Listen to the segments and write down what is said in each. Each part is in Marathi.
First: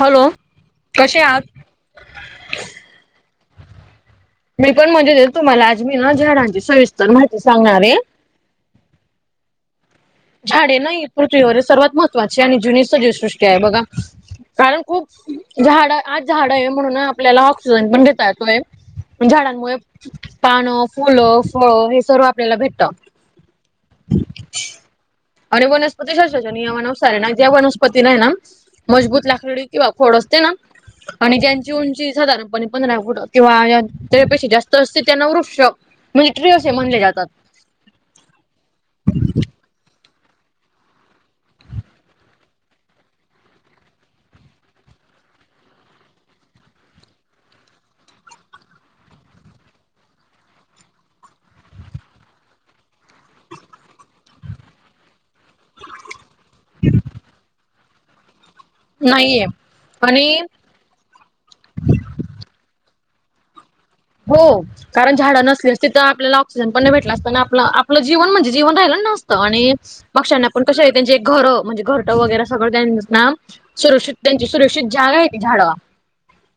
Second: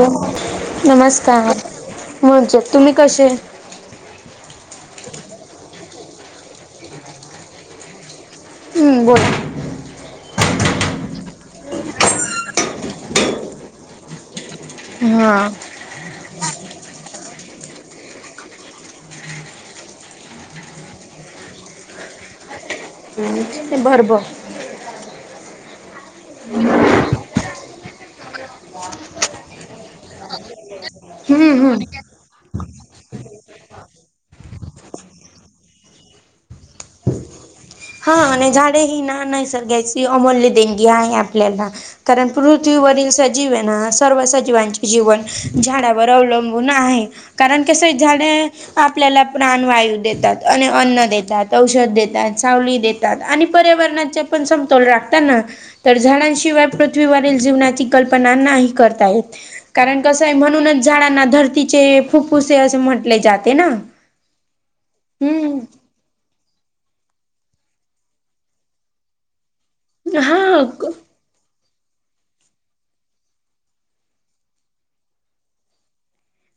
हॅलो कसे आहात? नमस्कार! मजेत. तुम्ही कसे? मी पण मजेत. तुम्हाला आज मी ना झाडांची सविस्तर माहिती सांगणार आहे. हं, बोला. झाडे ना ही पृथ्वीवरिल सर्वात महत्त्वाची आणि जुनी सजीवसृष्टी आहे बघा. कारण खूप हा झाड आज झाड आहे म्हणून आपल्याला ऑक्सिजन पण घेता येतोय. झाडांमुळे पानं, फुलं, फळ हे सर्व आपल्याला भेटत. [unintelligible] आणि वनस्पती शास्त्राच्या नियमानुसार आहे ना ज्या वनस्पतीना ये ना मजबूत लाकडी किंवा खोड असते ना आणि हम्म ज्यांची हम्म उंची साधारणपणे पंधरा फूट किंवा त्या पेक्षा जास्त असते त्याना वृक्ष मिल्ट्री असे म्हनले जातात. हा आणि झाडे ही ना नैसर्ग्याची अमूल्य देणगी आहे आपल्याला. कारण पृथ्वीवरील सजीवयेना सर्व सजीवांचे जीवन झाडावर अवलंबून आहे. कारण कसंय झाडे आपल्याला प्राणवायू देतात आणि अन्न देतात, औषध देतात, सावली देतात आणि पर्यावरणाचे पण समतोल राखता ना. तर झाडांशी इवाय पृथ्वीवरील जीवनाची कल्पना नाही करता येत. नाहीये कारण कसय आणि म्हणूनच झाडांना धरती चे फुफ्फुसे असे म्हंटले जाते ना. हो. कारण झाडं हम्म नसलेच तिथं आपल्याला ऑक्सिजन पण नही भेटला असता आणि आपलं- आपलं जीवन म्हणजे जीवन राहिलं नसतं. आणि पक्षांना पण हा कसय त्यांचे घरं म्हणजे घरटं वगैरे सगळं त्यांच ना सुरक्षित त्यांची सुरक्षित जागा आहे ती झाड.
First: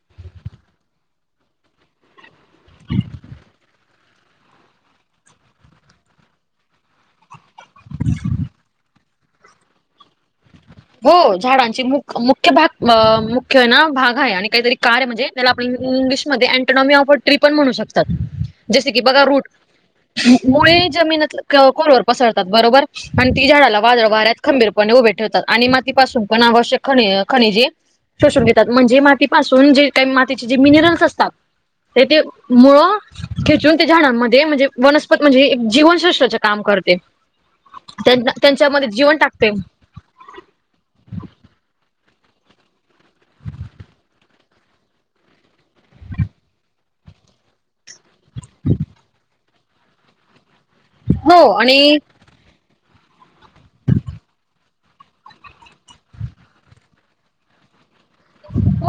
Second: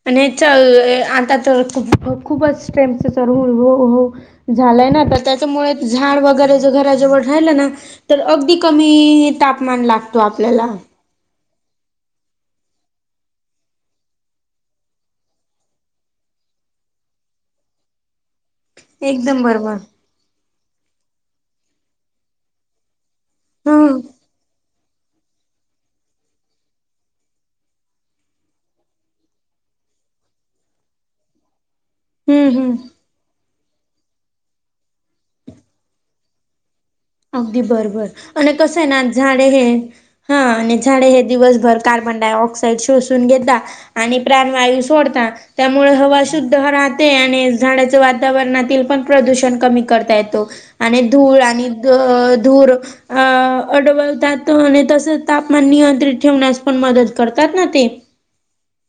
आणि येच ए आता तर खूप खूपच टेम्परेचर तर [unintelligible] झालंय ना आता. त्याच्यामुळे झाड वगैरे ज घराजवळ रायला ना तर अगदी कमी तापमान लागतो आपल्याला. हो झाडांचे मुख मुख्य भाग अं मुख्य ना भाग आहे आणि काहीतरी कार आहे. म्हणजे त्याला आपण इंग्लिशमध्ये 'अँटोनॉमी ऑफ अ ट्री' पण म्हणू शकतात. जसे की बघा रूट. एकदम बरोबर म - मुळे जमीनीत क खोलवर पसरतात बरोबर. अन ती झाडाला हम्म वादळ वाऱ्यात खंबीरपणे उभे ठेवतात. आणि मातीपासून पण आवश्यक खनि खनिजे शोषून घेतात. म्हणजे मातीपासून जे काही मातीचे जे मिनरल्स असतात ते ते हम्म हम्म मुळं खेचून त्या झाडांमध्ये म्हणजे वनस्पत म्हणजे जीवनसृष्ठच काम करते. अगदी बरोबर! आणि कसंये त्यांच्यामध्ये ना, जीवन झाडे टाकते हे हा आणि झाडे हे दिवसभर कार्बन डाय ऑक्साइड शोषून घेता आणि प्राणवायू सोडता. त्यामुळे हवा शुद्ध राहते आणि झाडा त वातावरणातील पण प्रदूषण कमी करता येतो आणि धूळ आणि अ धुर अ अडवतात आणि तसच तापमान नियंत्रित ठेवण्यास पण मदत करतात ना ते.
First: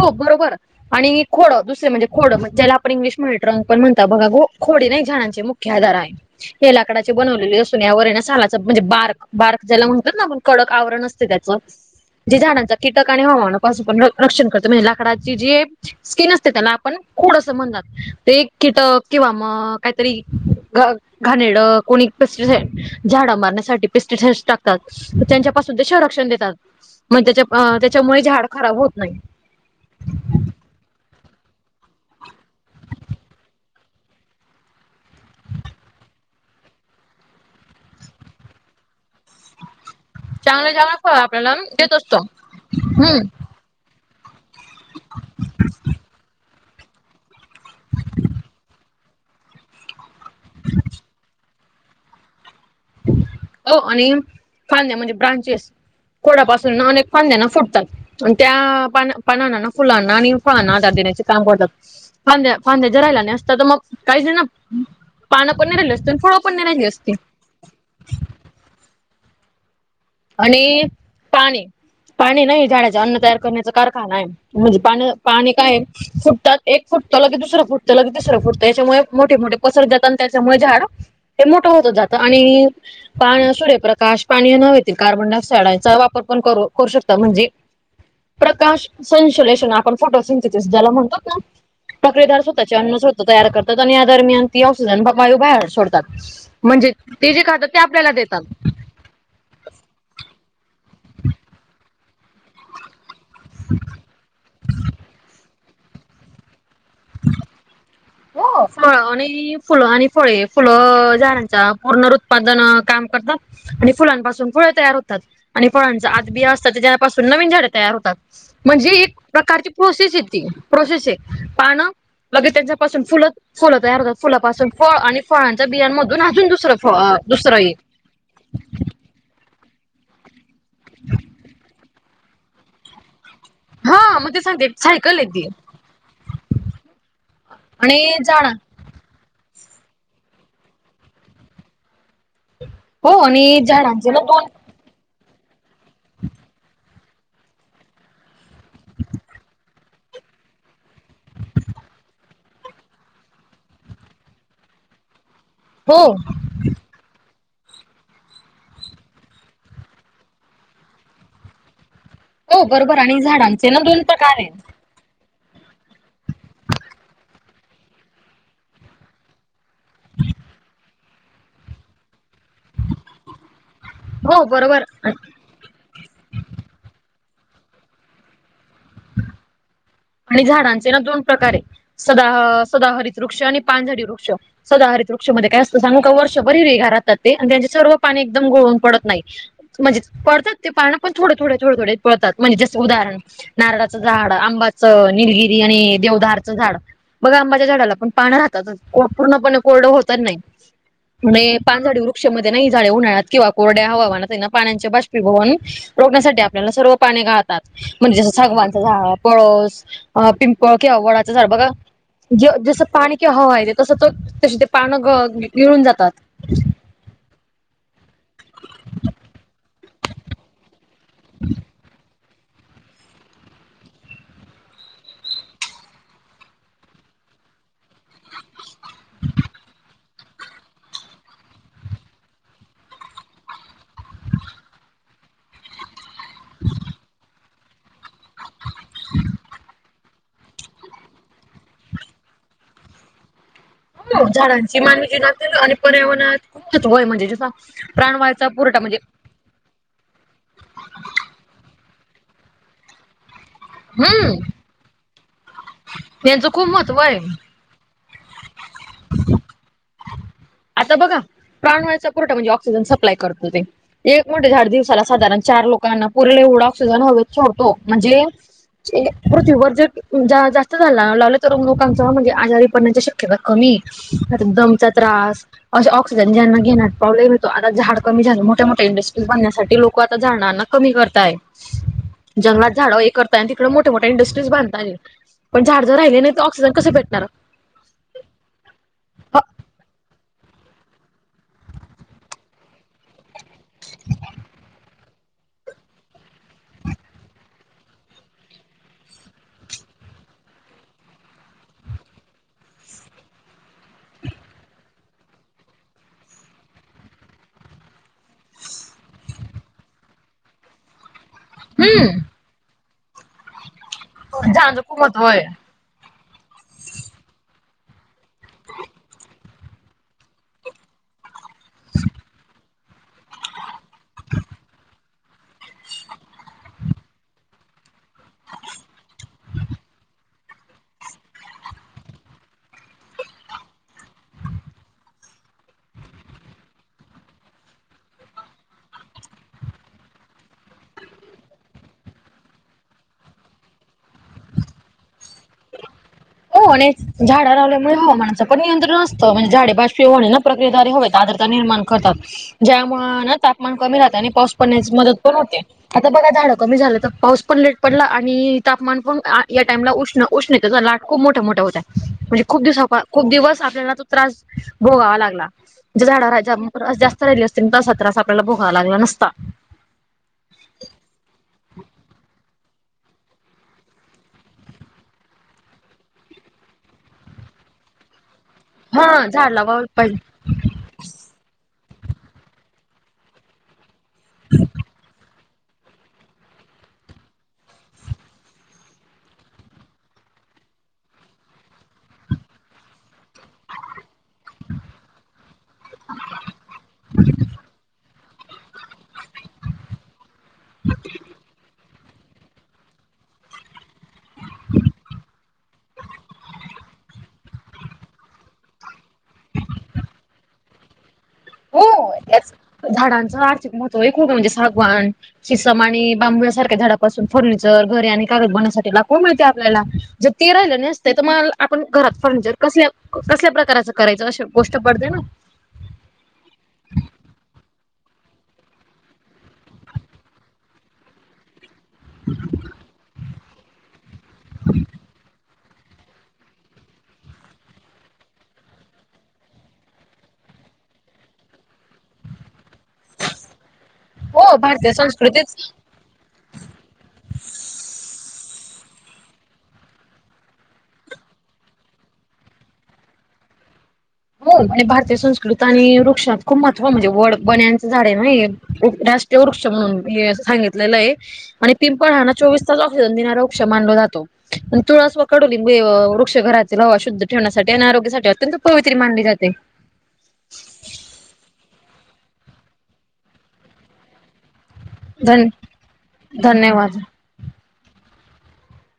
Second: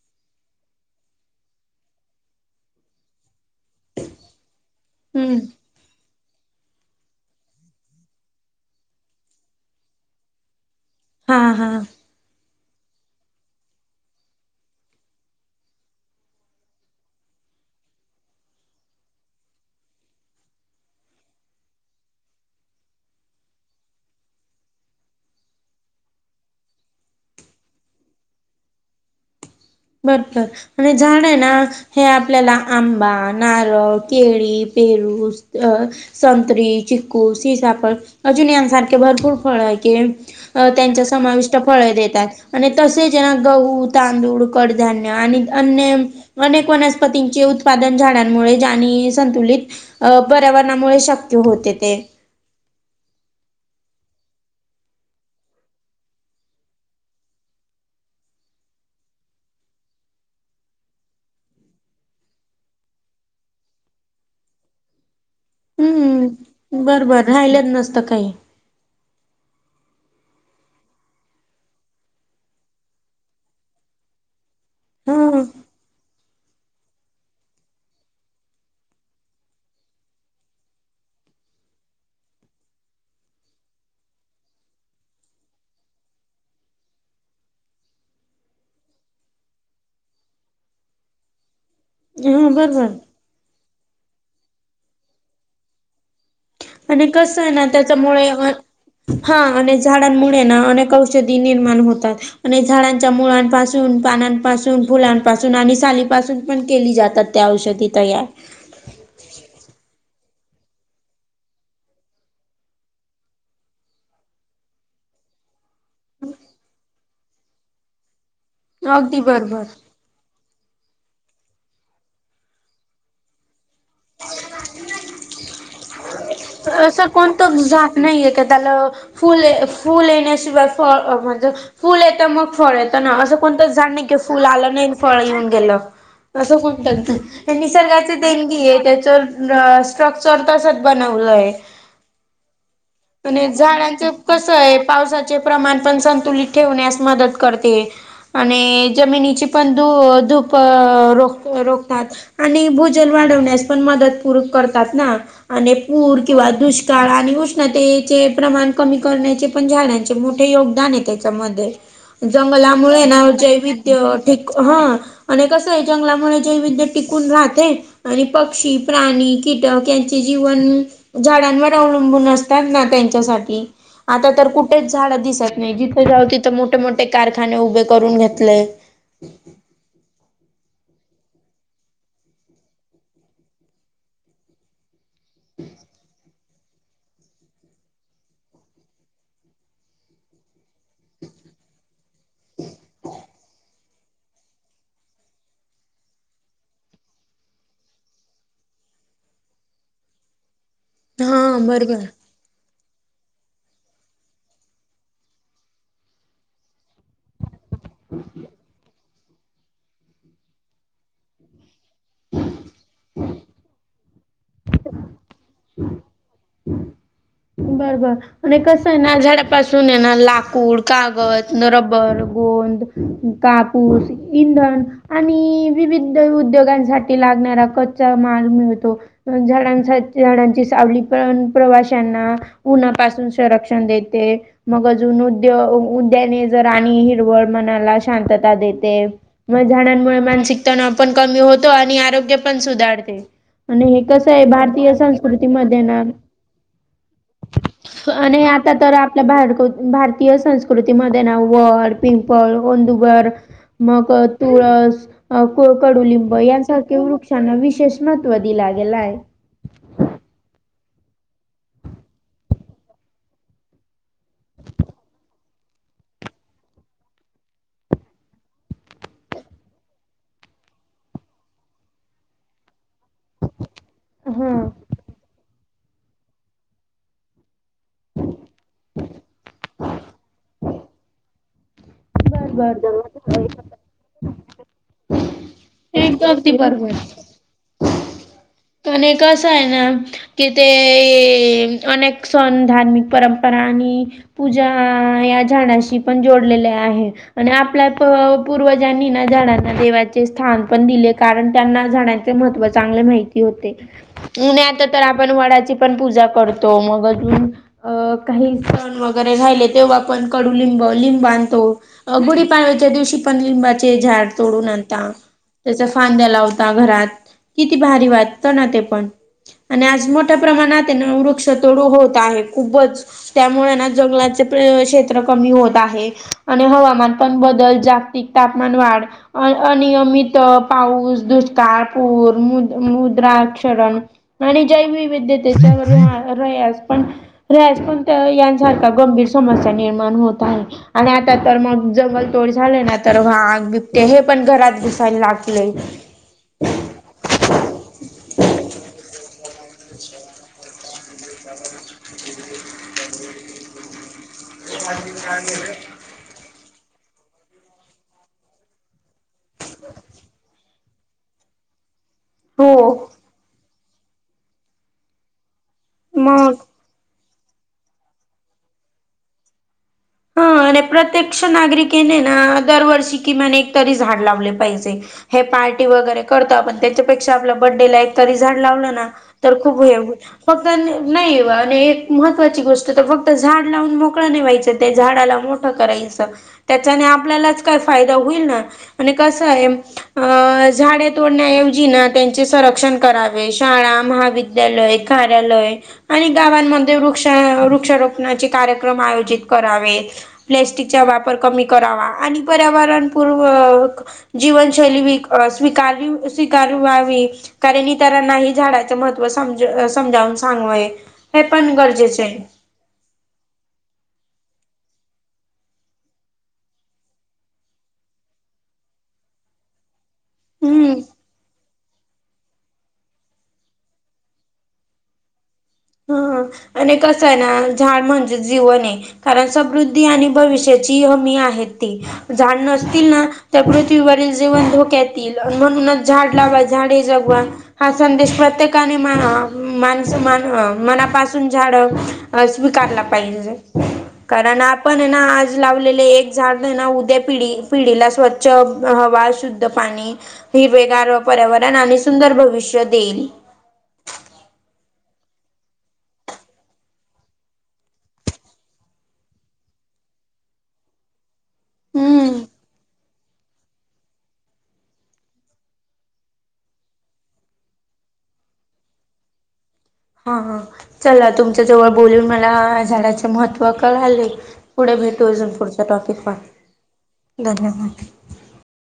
हो बरोबर. आणि खोडं दुसरे म्हणजे खोडं ज्याला आपण इंग्लिश मध्ये ट्रंक पण म्हणत बघा खोडे नाही हम्म झाडांचे मु ख्य आधार आहे. हे लाकडाची बनवलेली असून या वर सालाच म्हणजे बार बार ज्याला म्हणतात ना आपण कडक आवरण असतं. हा त्याच हा जे झाडांचा कीटक आणि हवानापसून पण रक्षण करत म्हणजे लाकडाची जे स्किन असते त्याला आपण खोड असं म्हणतात. ते कीटक किंवा मग काहीतरी घाणेरड कोणी पेस्टिसाईड झाडा मारण्यासाठी पेस्टिसाईडस टाकतात. त्यांच्या पासून ते संरक्षण देतात म्हणजे त्याच्या त्याच्यामुळे झाड खराब होत नाही. बरं बरं आणि झाडे आहे ना? हे आपल्याला आंबा नारळ केळी पेरू अ संतरी, चिक्कू, सीताफळ, अजुन यांसाराखे भरपूर फळ आहे की अ चांगलं चांगलं त्यांच्या फळ आपल्याला समाविष्ट फळे देत असतो देतात आणि तसे हम्म ज्यांना गहू तांदूळ कडधान्य आणि अन्य अनेक वनस्पतींचे उत्पादन झाडांमुळे आणि आणि संतुलित अ पर्यावरणामुळे शक्य होते ते हो आणि फांद्या म्हणजे ब्रांचेस खोडापासून अनेक फांद्याना फुटतात. त्या पाना पानांना फुलांना आणि फळांना आधार देण्याचे काम करतात. फांद्या फांद्या जरायला नाही असत तर मग काहीच ना पान पण नाही राहिली असती अन फळं पण नाही राहिली असती. राहिलंत नसतं काही. आणि पाणी पाणी नाही झाडाच अन्न तयार करण्याचा कारखाना आहे. म्हणजे पान हा पाणी काय फुटतात. एक फुटतल लगी दुसरं फुटत लगी तिसरं फुटत याच्यामुळे मोठे मोठे पसरत जात आणि त्याच्यामुळे झाड हे मोठं होत जात आणि पान सूर्य प्रकाश पाणी नव्हे ते कार्बनडाय ऑक्साइडचा वापर पण कर करू शकतात म्हणजे प्रकाश संसोलेशन आपण फोटो सिंथेसिस ज्याला म्हणतो ना प्रक्रिदार हा स्वतःचे बरोबर अन्न स्वत तयार करतात आणि या दरम्यान ती ऑक्सिजन वायू बाहेर सोडतात. म्हणजे आणि ते कसं जे आहे ना खतात ते आपल्याला त्याच्यामुळे देतात. अ- हा आणि झाडांमुळे ना अनेक औषधी निर्माण होतात आणि झाडां मुळांपासून पानांपासून फुलांपासून आणि सालीपासून केली जातात त्या औषधी तयार हो फळ आणि फुलं आणि फळे फुलं झाडांचा पुर्नरत्पादन काम करतात. आणि फुलांपासून फुळे तयार होतात आणि फळांच आतबिया असतात ते तेच्यापासून नवीन झाडे तयार होतात. म्हणजे एक अगदी प्रकारची बरोबर प्रोसेस य त प्रोसेसये पान लगे त्यांचा पासून फुल फुल तयार होतात फुला पासून फळ आणि फळांच्या बियांमध्ये पण अजून दुसरं दुसरं नाही एखाद्याला फुल फुल येण्याशिवाय फ म्हणजे फूल येत मग फळ येत ना असं कोणतच जाण नाही कि हा मग ते फुल सांगते आलं नाही सायकल फळ आहे ती येऊन गेलं. असं कोण कर नाही आणि निसर्गाचे देण झाड गी आहे त्याच स्ट्रक्चर तसच बनवलंय. हो मआणि आणि झाडांच झाडांचे ना दोन कसं आहे पावसा प्रमाण संतुलित ठेवण्यास मदत करते आणि जमिनीची पण धू धूप रोख रोखतात. आणि भूजन वाढवण्यास पण मदत पूर करतात ना आणि हो पूर किंवा दुष्काळ झाळा आणि उष्णतेचे प्रमाण कमी करण्याचे पण झाडांचे मोठे योगदान आहे त्याच्यामध्ये हो बरोबर जंगलामुळे आणि ना झाडांचे ना दोन जैविध्य्य प्रकार ठिक आहेत. ह आणि कसं आहे जंगलामुळे जैविध्य टिकून राहते. आणि पक्षी, प्राणी, कीटक यांचे जीवन झाडांवर अवलंबून असतात ना त्यांच्यासाठी, आता हो तर कुठेच बरोबर झाड दिसत नाही जिथे जाऊ तिथं मोठे मोठे कारखाने उभे करून घेतलेय. [inaudible] आणि झाडांचे ना दोन प्रकार आहे, सदाह- सदाहरित वृक्ष आणि पानझडी वृक्ष. सदाहरित वृक्ष मधे काय असतं सांगू का वर्षभर हिरवीगार राहतात ते आणि त्यांचे सर्व पाने एकदम गळून पडत नाही. म्हणजे पडतात ते पान पण थोडे थोडे पडतात म्हणजे जस उदाहरण नारळाचं झाड, आंब्याच, निलगिरी आणि देवधारच झाड. बघा आंबाच्या झाडाला पण पाणी राहतातच पूर्णपणे कोरडं होतच नाही. मे हा पाणझडी बरोबर वृक्षामध्ये ना ही झाडे उन्हाळ्यात किंवा कोरड्या हवामानात आहे ना पाण्यांचे बाष्पीभवन रोखण्यासाठी आपल्याला सर्व पाने गाळ तात, म्हणजे जसं सागवांचं झाड पळस, पिंपळ किंवा वडाचं झाड बघा. ज - जस पाणी किंवा हवा येते तस तो तशी पानं ग - गळून जातात. बरोबर आणि कसं आहे ना झाडपासून ये ना लाकूड कागद न रब्बर, गोंद, कापूस, इंधन आणि विविध उद्योगांसाठी लागणारा कच्चा माल मिळतो. झाडानसाठ, झाडांची सावली पण प्रवाशांना उन्हापासून संरक्षण देते. मग अजून उद्य - उद्याने जर आणि हिरवळ मनाला शांतता दे ते, म झाडांमुळे मानसिक तणाव पण कमी होतो आणि आरोग्य पण सुधारते. आणि हे कसं आहे झाडांची भारतीय मानवी जीवनातील आणि संस्कृतीमध्ये ना [unintelligible] म्हणजे [unintelligible] आणि प्राणवायूचा आता पुरवठा तर म्हणजे आप आपल्या भारकुत भारतीय संस्कृतीमध्ये ना वड, पिंपळ, औदुंबर मग हम्म तुळस, अ क- कडुलिंब यांचं खूप महत्त्व यांसारख्या आहे. वृक्षांना विशेष महत्व दिला गेलाय. आता बघा, प्राणवायुचा पुरवठा म्हणजे ऑक्सिजन सप्लाय करतो ते. एक मोठे झाड दिवसाला साधारण चार लोकांना पुरेल एवढा ऑक्सिजन हवेत सोडतो म्हणजे चे पृथ्वीवर जर जा -जास्त झाडे लावयला लावली तर लोकांच म्हणजे आजारी पडण्याच्या श केता कमी, हां. दमचा त्रास. असे ऑक्सिजन ज्यांना घेण्यात प्रॉबलेम येतो आता झाड कमी झालं मोठ्या मोठ्या इंडस्ट्रीज बनण्यासाठी लोकं आता झाडांना कमी करताय, बरं जंगलात झाड हे करताय बरं. आणि तिकडे मोठ मोठ मोठ्या इंडस्ट्रीज बांधताय, पण झाड जर राहिले एकदम नाही तर अगदी ऑक्सिजन कसे भेटणार. आणी कसं आहे ना, कि ते अनेक सण धार्मिक परं परा आणि पूजा या झाडांशी पण जोडलेले आहे. आणि आपल्या प- पूर्वजांनी ना झाडांना देवाचे स्थान पन दिले कारण त्यांना झाडां ते महत्व चांगले माहिती होते. मुने आता तर आपण वडाची पन पूजा करतो मग अजून अ काही सण वगैरे राहिले तेव्हा पण कडुलिंब लिंबा तो, हम्म गुढीपाडव्याच्या दिवशी पण लिंबाचे झाड तोडून झाडांचं खूप आणता. महत्व आहे त्याच फांद्या लावता घरात, किती भारी वाटत ना ते पण. आणि आज मोठ्या प्रमाणात येना वृक्ष तोड होत आहे खूपच त्यामुळे ना जंगलाचे प - क्षेत्र कमी होत आहे आणि हवामान पण बदल जागतिक तापमान वाढ अ अ अनियमित पाऊस, दुष्काळ, पूर राग शरण आणि जय वैविध्य त्याच्यावर रयास पण पण यांसारख्या गंभीर समस्या निर्माण होत आहे. आणि आता तर मग जंगल तोड झाली ना तर वाघ बिबटे हे पण घरात घुसायला लागलेत. हो आणि झाडं लावल्यामुळे हवामानचं पण नियंत्रण असतं म्हणजे झाडे बाष्पीभवन होणे ना प्रक्रियाद्वारे हो आद्रता निर्माण करतात ज्यामुळे तापमान कमी राहतं आणि पाऊस पडण्यास मदत पण होते. आता बघा झाडं कमी झालं तर पाऊस पण लेट पडला आणि तापमान पण या टाइमला उष्ण उष्णतेच्या लाट खूप मोठ्या मोठ्या होत्या म्हणजे खूप दिवसा आपण हो खूप दिवस आपल्याला त्रास भोगावा लागला म्हणजे झाडावर मग राहायचा. जास्त राहिली असती तर हा त्रास आपल्याला भोगायला लागला नसता. हा आणि प्रत्यक्ष नागरिकेने ना दरवर्षी किमान एक तरी झाड लावले पाहिजे. हे पार्टी वगैरे करतो आपण त्याच्यापेक्षा आपल्या बर्थडे ला एक तरी झाड लावलं ना हा झाड तर खूप लावावं हे पाहिजे हुईल फक्त नाही आणि एक महत्त्वाची गोष्ट तर फक्त झाड लावून मोकळं नाही व्हायचं ते झाडाला मोठं करायचं. त्याच्याने आपल्यालाच काय फायदा हुईल ना आणि कसं हे. अ झाडे तोडण्याऐवजी ना त्यांचे संरक्षण करावे. शाळा महाविद्यालय कार्यालय आणि गावांमध्ये वृक्ष वृक्षारोप णाचे कार्यक्रम आयोजित करावेत. प्लॅस्टिकचा वापर कमी करावा आणि पर्यावरण पूर्व जीवनशैली स्विक स्वीकार स्वीकारवावी. कारण ईतरांनाही झाडाचं महत्त्व समजु समजावून सांगवय झाडांचं आर्थिक महत्व आहे खूप म्हणजे सागवान सिसम आणि बांबूळसारख्या झाडापासून फर्निचर घरे आणि कागद बनण्यासाठी लाकुड मिळते आपल्याला जर ते राहिलं हम्म नसतयं तर मला आपण घरात फर्निचर कसल्या कसल्या प्रकारचं करायचं अशी गोष्ट पडते ना. हा आणि कसं आहे ना झाड म्हणजे जीवन हे. कारण समृद्धी आणि भविष्याची हमी आहे ती झाड न सतील ना त्या पृथ्वीवरील जिवन धोक्यात येईल म्हणूनच झाड लावा झाडे जगवा हा संदेश प्रत्येकाने मा माणस मान मनापासून झाडं स्वीकारला पाहिजे. हो कारण भारतीय आपण हे ना संस्कृतीच आज लावलेली एक झाड उद्या पिढी पिढीला स्वच्छ हवा शुद्ध पाणी हिरवेगार पर्यावरण आणि सुंदर भविष्य देईल. होय भारतीय संस्कृत आणि वृक्षात खूप महत्त्व म्हणजे वड बन्यांचं झाड आहे. [unintelligible] ते वृक्ष म्हणून हे सांगितलेलं आहे. आणि पिंपळ हा ना हम्म चोवीस तास ऑक्सिजन देणारा वृक्ष मानला जातो. तुळस व कडुलिंब वृक्ष घरातील हवा शुद्ध ठेवण्यासाठी आणि आरोग्यासाठी अत्यंत प्रवा मंदिरात हे हा हा चला तुमच्या जवळ बोलून मला झाडाचं महत्त्व कळालंय. पुढे भेटू धन अजून पुढचा टॉपिक पहा धन्यवाद. धन्यवाद